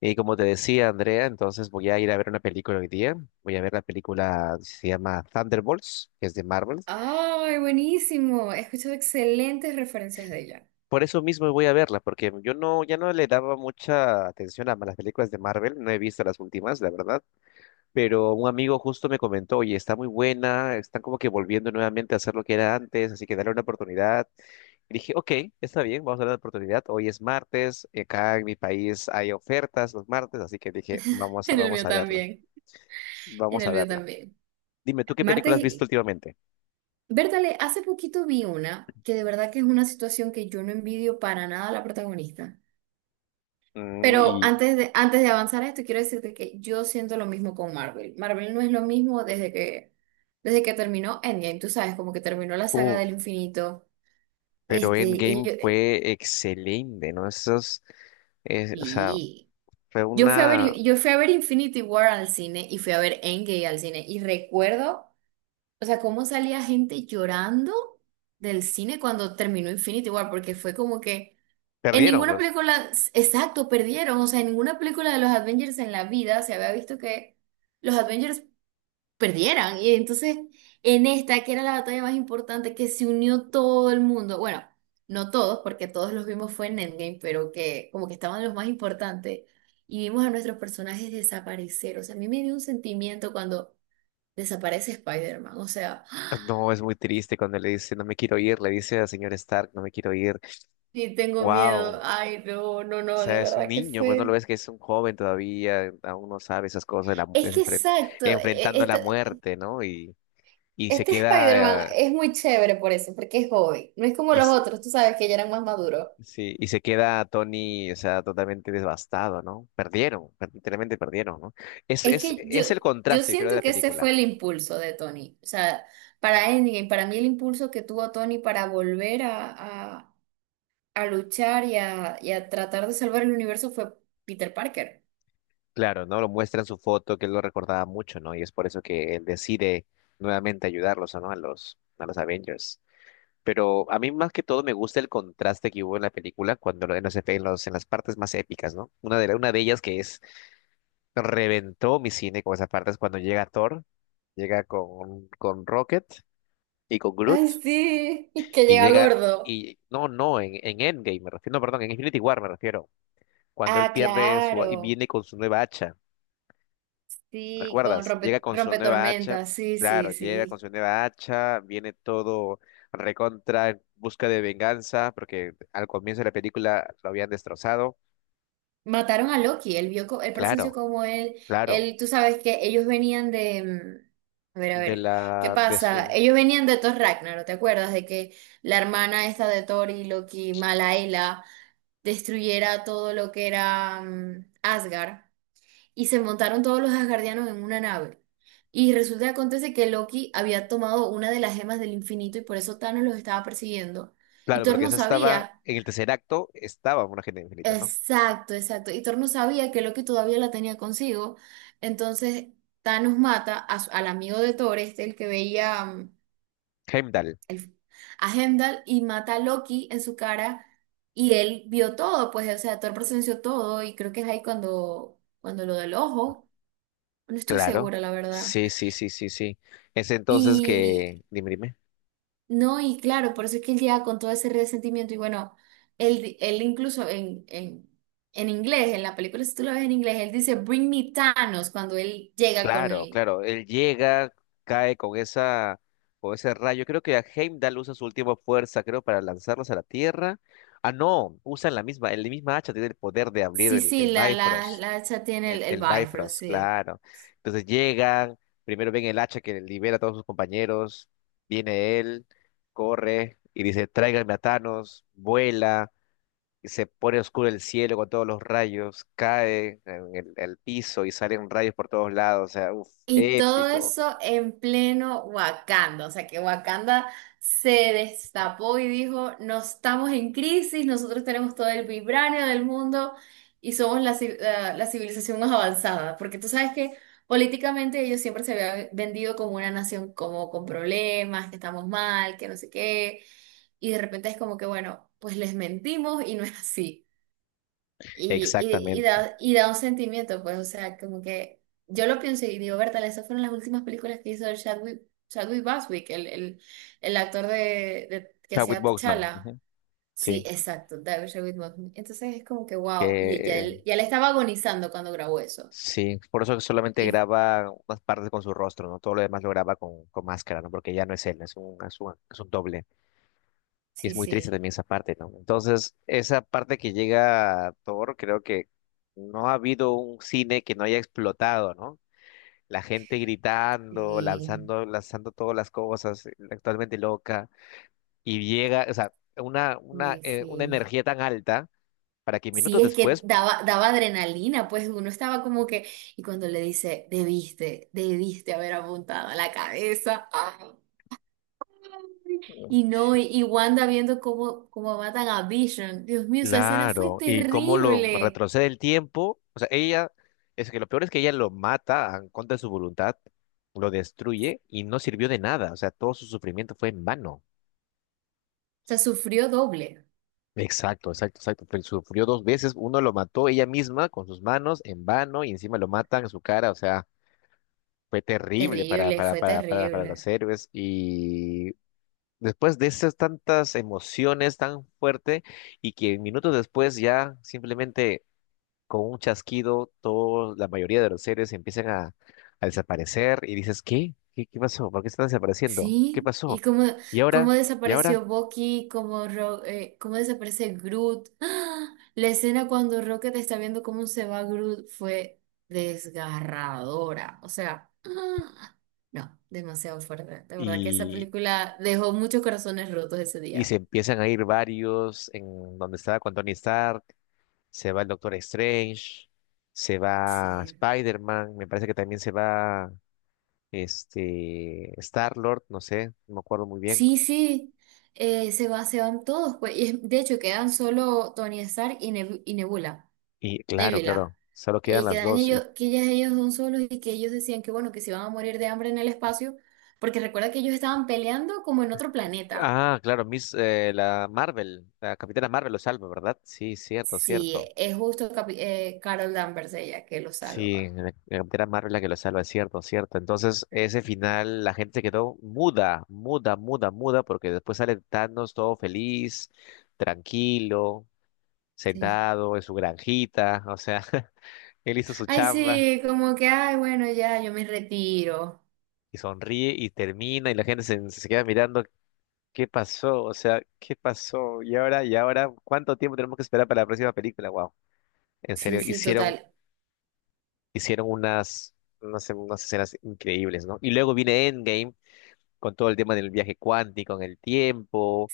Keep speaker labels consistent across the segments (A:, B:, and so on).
A: Y como te decía, Andrea, entonces voy a ir a ver una película hoy día. Voy a ver la película, se llama Thunderbolts, que es de Marvel.
B: ¡Ay, buenísimo! He escuchado excelentes referencias de ella.
A: Por eso mismo voy a verla, porque yo no, ya no le daba mucha atención a las películas de Marvel. No he visto las últimas, la verdad. Pero un amigo justo me comentó, oye, está muy buena, están como que volviendo nuevamente a hacer lo que era antes, así que dale una oportunidad. Y dije, ok, está bien, vamos a darle la oportunidad. Hoy es martes, y acá en mi país hay ofertas los martes, así que dije,
B: En el
A: vamos
B: mío
A: a verla,
B: también. En
A: vamos a
B: el mío
A: verla.
B: también.
A: Dime, ¿tú qué película
B: Martes
A: has visto
B: y...
A: últimamente?
B: Bertale, hace poquito vi una que de verdad que es una situación que yo no envidio para nada a la protagonista.
A: Mm,
B: Pero
A: Y,
B: antes de avanzar a esto, quiero decirte que yo siento lo mismo con Marvel. Marvel no es lo mismo desde que terminó Endgame. Tú sabes, como que terminó la saga del
A: Uff,
B: infinito.
A: pero
B: Este, y
A: Endgame
B: yo-
A: fue excelente, ¿no? O sea,
B: y-
A: fue
B: Yo fui a
A: una.
B: ver, yo fui a ver Infinity War al cine y fui a ver Endgame al cine y recuerdo, o sea, cómo salía gente llorando del cine cuando terminó Infinity War, porque fue como que en
A: Perdieron,
B: ninguna
A: pues.
B: película, exacto, perdieron, o sea, en ninguna película de los Avengers en la vida se había visto que los Avengers perdieran. Y entonces, en esta, que era la batalla más importante, que se unió todo el mundo, bueno, no todos, porque todos los vimos fue en Endgame, pero que como que estaban los más importantes, y vimos a nuestros personajes desaparecer. O sea, a mí me dio un sentimiento cuando desaparece Spider-Man, o sea, ¡ah!
A: No, es muy triste cuando le dice, no me quiero ir, le dice al señor Stark, no me quiero ir.
B: Sí, tengo
A: Wow.
B: miedo, ay, no, no,
A: O
B: no, de
A: sea, es un
B: verdad que
A: niño, pues no lo
B: fue.
A: ves que es un joven todavía, aún no sabe esas cosas, la mu-
B: Es
A: es
B: que
A: enfren-
B: exacto,
A: enfrentando la muerte, ¿no? Y se
B: este
A: queda,
B: Spider-Man es muy chévere por eso, porque es joven. No es como
A: y,
B: los otros, tú sabes que ya eran más maduros.
A: sí, y se queda Tony, o sea, totalmente devastado, ¿no? Perdieron, literalmente perdieron, ¿no? Es,
B: Es
A: es,
B: que yo,
A: es el
B: yo
A: contraste, yo creo, de
B: siento
A: la
B: que ese
A: película.
B: fue el impulso de Tony. O sea, para Endgame, para mí el impulso que tuvo Tony para volver a luchar y a tratar de salvar el universo fue Peter Parker.
A: Claro, ¿no? Lo muestra en su foto, que él lo recordaba mucho, ¿no? Y es por eso que él decide nuevamente ayudarlos, ¿no? A los Avengers. Pero a mí más que todo me gusta el contraste que hubo en la película cuando lo- en los, efe- en los- en las partes más épicas, ¿no? Una de ellas que es, reventó mi cine con esa parte es cuando llega Thor, llega con Rocket y con
B: Ay,
A: Groot.
B: sí, que
A: Y
B: llega
A: llega,
B: gordo.
A: y no, no, en Endgame me refiero, no, perdón, en Infinity War me refiero, cuando él
B: Ah,
A: pierde y
B: claro.
A: viene con su nueva hacha,
B: Sí, con
A: ¿recuerdas? Llega con su
B: rompe,
A: nueva hacha,
B: tormenta, Sí,
A: claro,
B: sí,
A: llega con
B: sí.
A: su nueva hacha, viene todo recontra, en busca de venganza, porque al comienzo de la película lo habían destrozado,
B: Mataron a Loki, él vio, él presenció
A: claro,
B: como él,
A: claro,
B: él, tú sabes que ellos venían de, a
A: de
B: ver, ¿qué
A: la, de
B: pasa?
A: su,
B: Ellos venían de Thor Ragnarok, ¿te acuerdas? De que la hermana esta de Thor y Loki, Malaela, destruyera todo lo que era Asgard, y se montaron todos los asgardianos en una nave. Y resulta que acontece que Loki había tomado una de las gemas del infinito y por eso Thanos los estaba persiguiendo. Y
A: claro,
B: Thor
A: porque
B: no
A: esa estaba,
B: sabía.
A: en el tercer acto estaba una gente infinita, ¿no?
B: Exacto, exacto. Y Thor no sabía que Loki todavía la tenía consigo. Entonces Thanos mata al amigo de Thor, este, el que veía,
A: Heimdall,
B: el- a Heimdall, y mata a Loki en su cara. Y él vio todo, pues, o sea, Thor presenció todo. Y creo que es ahí cuando, cuando lo del ojo. No estoy
A: claro,
B: segura, la verdad.
A: sí, sí, sí, sí, sí, dime, dime.
B: No, y claro, por eso es que él llega con todo ese resentimiento y bueno, él, él incluso en inglés, en la película, si tú lo ves en inglés, él dice, "Bring me Thanos", cuando él llega con
A: Claro,
B: el...
A: claro. Él llega, cae con esa, con ese rayo. Creo que Heimdall usa su última fuerza, creo, para lanzarlos a la Tierra. Ah, no, usan la misma, el misma hacha tiene el poder de abrir
B: Sí,
A: el,
B: sí,
A: el Bifrost.
B: la hacha tiene
A: El,
B: el
A: el
B: Bifrost,
A: Bifrost,
B: sí.
A: claro. Entonces llegan, primero ven el hacha que libera a todos sus compañeros. Viene él, corre y dice, tráiganme a Thanos, vuela, se pone oscuro el cielo con todos los rayos, cae en el piso y salen rayos por todos lados, o sea, uf,
B: Y todo
A: épico.
B: eso en pleno Wakanda, o sea que Wakanda se destapó y dijo, no estamos en crisis, nosotros tenemos todo el vibranio del mundo y somos la, la civilización más avanzada, porque tú sabes que políticamente ellos siempre se habían vendido como una nación como con problemas, que estamos mal, que no sé qué, y de repente es como que, bueno, pues les mentimos y no es así. Y,
A: Exactamente.
B: y da un sentimiento, pues, o sea, como que yo lo pienso y digo, Bertal, esas fueron las últimas películas que hizo el Chadwick, Chadwick Boswick, el actor de, que
A: Chadwick
B: hacía
A: Boseman,
B: T'Challa.
A: ujú.
B: Sí,
A: Sí,
B: exacto, David Chadwick Boseman. Entonces es como que,
A: que
B: wow, y ya
A: eh,
B: él, ya le estaba agonizando cuando grabó eso.
A: sí, por eso que solamente
B: Y
A: graba unas partes con su rostro, ¿no? Todo lo demás lo graba con máscara, ¿no? Porque ya no es él, es un doble. Y es
B: sí,
A: muy triste
B: sí,
A: también esa parte, ¿no? Entonces, esa parte que llega a Thor, creo que no ha habido un cine que no haya explotado, ¿no? La gente gritando,
B: sí,
A: lanzando todas las cosas, actualmente loca, y llega, o sea, una, una,
B: y
A: eh, una
B: sí.
A: energía tan alta para que
B: Sí,
A: minutos
B: es que
A: después,
B: daba, daba adrenalina, pues uno estaba como que, y cuando le dice, debiste, debiste haber apuntado a la cabeza. ¡Ah! Y no, y Wanda viendo cómo, cómo matan a Vision. Dios mío, esa escena fue
A: claro, y cómo lo
B: terrible.
A: retrocede el tiempo, o sea, es que lo peor es que ella lo mata en contra de su voluntad, lo destruye y no sirvió de nada, o sea, todo su sufrimiento fue en vano.
B: O sea, sufrió doble.
A: Exacto, exacto, exacto. Sufrió dos veces, uno lo mató ella misma con sus manos en vano y encima lo matan en su cara, o sea, fue terrible para,
B: Terrible,
A: para,
B: fue
A: para, para, para los
B: terrible.
A: héroes y después de esas tantas emociones tan fuerte y que minutos después ya simplemente con un chasquido todos, la mayoría de los héroes empiezan a desaparecer y dices, ¿qué? ¿Qué pasó? ¿Por qué están desapareciendo? ¿Qué
B: Sí, y
A: pasó?
B: cómo,
A: ¿Y ahora?
B: cómo
A: ¿Y ahora?
B: desapareció Bucky, cómo, cómo desaparece Groot. ¡Ah! La escena cuando Rocket está viendo cómo se va Groot fue desgarradora. O sea, ¡ah! No, demasiado fuerte. De verdad que esa
A: Y,
B: película dejó muchos corazones rotos ese
A: y se
B: día.
A: empiezan a ir varios en donde estaba con Tony Stark, se va el Doctor Strange, se va
B: Sí.
A: Spider-Man, me parece que también se va Star-Lord, no sé, no me acuerdo muy bien.
B: Sí, sí, se va, se van todos, pues, de hecho quedan solo Tony Stark y, y Nebula,
A: Y claro,
B: Nebula.
A: claro, solo quedan las
B: Quedan
A: dos.
B: ellos, que ellas, ellos son solos y que ellos decían que bueno, que se iban a morir de hambre en el espacio, porque recuerda que ellos estaban peleando como en otro planeta.
A: Ah, claro, la Capitana Marvel lo salva, ¿verdad? Sí, cierto,
B: Sí,
A: cierto.
B: es justo Carol Danvers ella que lo
A: Sí,
B: salva.
A: la Capitana Marvel la que lo salva, cierto, cierto. Entonces, ese final, la gente se quedó muda, muda, muda, muda, porque después sale Thanos todo feliz, tranquilo,
B: Sí.
A: sentado en su granjita, o sea, él hizo su
B: Ay,
A: chamba
B: sí, como que, ay, bueno, ya, yo me retiro.
A: y sonríe y termina y la gente se queda mirando. ¿Qué pasó? O sea, ¿qué pasó? Y ahora, ¿cuánto tiempo tenemos que esperar para la próxima película? Wow, en
B: Sí,
A: serio,
B: sí,
A: hicieron,
B: total.
A: hicieron unas escenas increíbles, ¿no? Y luego viene Endgame con todo el tema del viaje cuántico en el tiempo,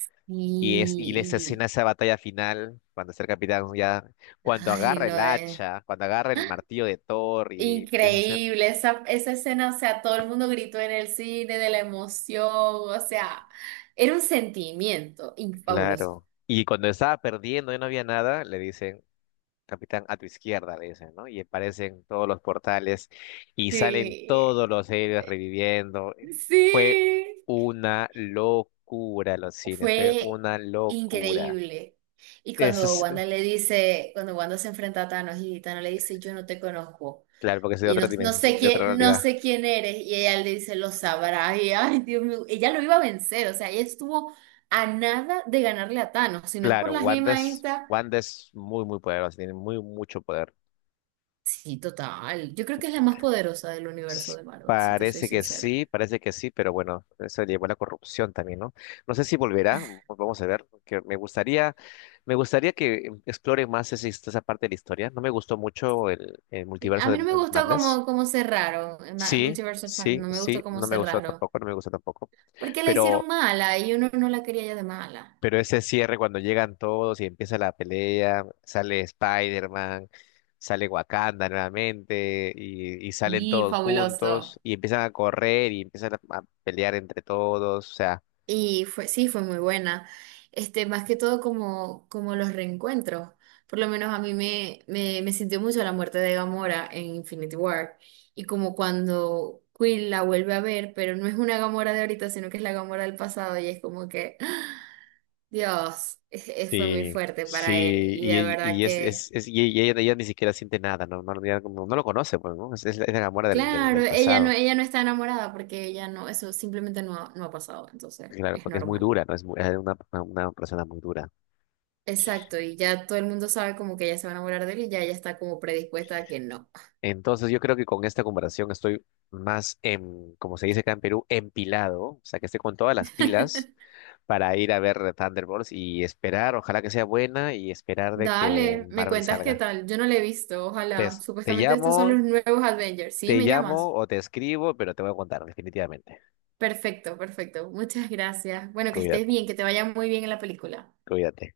A: y esa
B: Y,
A: escena, esa batalla final cuando está el capitán ya, cuando
B: ay,
A: agarra el
B: no, es.
A: hacha, cuando agarra el martillo de Thor y empieza a hacer,
B: Increíble, esa escena, o sea, todo el mundo gritó en el cine de la emoción, o sea, era un sentimiento fabuloso.
A: claro. Y cuando estaba perdiendo y no había nada, le dicen, capitán, a tu izquierda, le dicen, ¿no? Y aparecen todos los portales y salen
B: Sí,
A: todos los héroes reviviendo. Fue
B: sí,
A: una locura los cines, fue
B: fue
A: una locura.
B: increíble. Y
A: Eso
B: cuando
A: es,
B: Wanda le dice, cuando Wanda se enfrenta a Thanos y Thanos le dice, yo no te conozco
A: claro, porque es de
B: y no,
A: otra
B: no sé
A: dimensión, de otra
B: quién, no
A: realidad.
B: sé quién eres, y ella le dice, lo sabrás, y ay, Dios mío, ella lo iba a vencer, o sea, ella estuvo a nada de ganarle a Thanos, si no es por
A: Claro,
B: la
A: Wanda
B: gema
A: es,
B: esta.
A: Wanda es muy, muy poderosa, tiene muy, mucho poder.
B: Sí, total. Yo creo que es la más poderosa del universo
A: S-
B: de Marvel, si te soy sincera.
A: Parece que sí, pero bueno, eso llevó a la corrupción también, ¿no? No sé si volverá, vamos a ver, que me gustaría, que explore más esa parte de la historia. No me gustó mucho el
B: Sí, a
A: multiverso
B: mí
A: de
B: no me gustó
A: Madness.
B: cómo, cómo cerraron, en
A: Sí,
B: Multiverse of Madness,
A: sí,
B: no me gustó
A: sí,
B: cómo
A: no me gustó
B: cerraron,
A: tampoco, no me gustó tampoco.
B: porque la hicieron
A: Pero
B: mala y uno no la quería ya de mala.
A: Pero ese cierre cuando llegan todos y empieza la pelea, sale Spider-Man, sale Wakanda nuevamente y, salen
B: Y
A: todos juntos
B: fabuloso.
A: y empiezan a correr y empiezan a pelear entre todos, o sea,
B: Y fue, sí, fue muy buena. Este, más que todo como, como los reencuentros. Por lo menos a mí me, me, me sintió mucho la muerte de Gamora en Infinity War. Y como cuando Quill la vuelve a ver, pero no es una Gamora de ahorita, sino que es la Gamora del pasado. Y es como que, ¡ah! Dios, fue muy
A: sí,
B: fuerte para él.
A: sí,
B: Y de
A: y,
B: verdad
A: y
B: que,
A: y ella ni siquiera siente nada, no, no, no lo conoce, pues, ¿no? Es la Gamora del, del,
B: claro,
A: del pasado,
B: ella no está enamorada porque ella no, eso simplemente no, no ha pasado. Entonces,
A: claro,
B: es
A: porque es muy
B: normal.
A: dura, ¿no? Es una persona muy dura.
B: Exacto, y ya todo el mundo sabe como que ella se va a enamorar de él y ya ella está como predispuesta a que no.
A: Entonces yo creo que con esta comparación estoy más, como se dice acá en Perú, empilado, o sea que estoy con todas las pilas para ir a ver Thunderbolts y esperar, ojalá que sea buena y esperar de que
B: Dale, me
A: Marvel
B: cuentas qué
A: salga.
B: tal. Yo no le he visto,
A: Te,
B: ojalá.
A: es- te
B: Supuestamente estos son
A: llamo,
B: los nuevos Avengers. ¿Sí?
A: te
B: ¿Me llamas?
A: llamo o te escribo, pero te voy a contar definitivamente.
B: Perfecto, perfecto. Muchas gracias. Bueno, que estés
A: Cuídate,
B: bien, que te vaya muy bien en la película.
A: cuídate.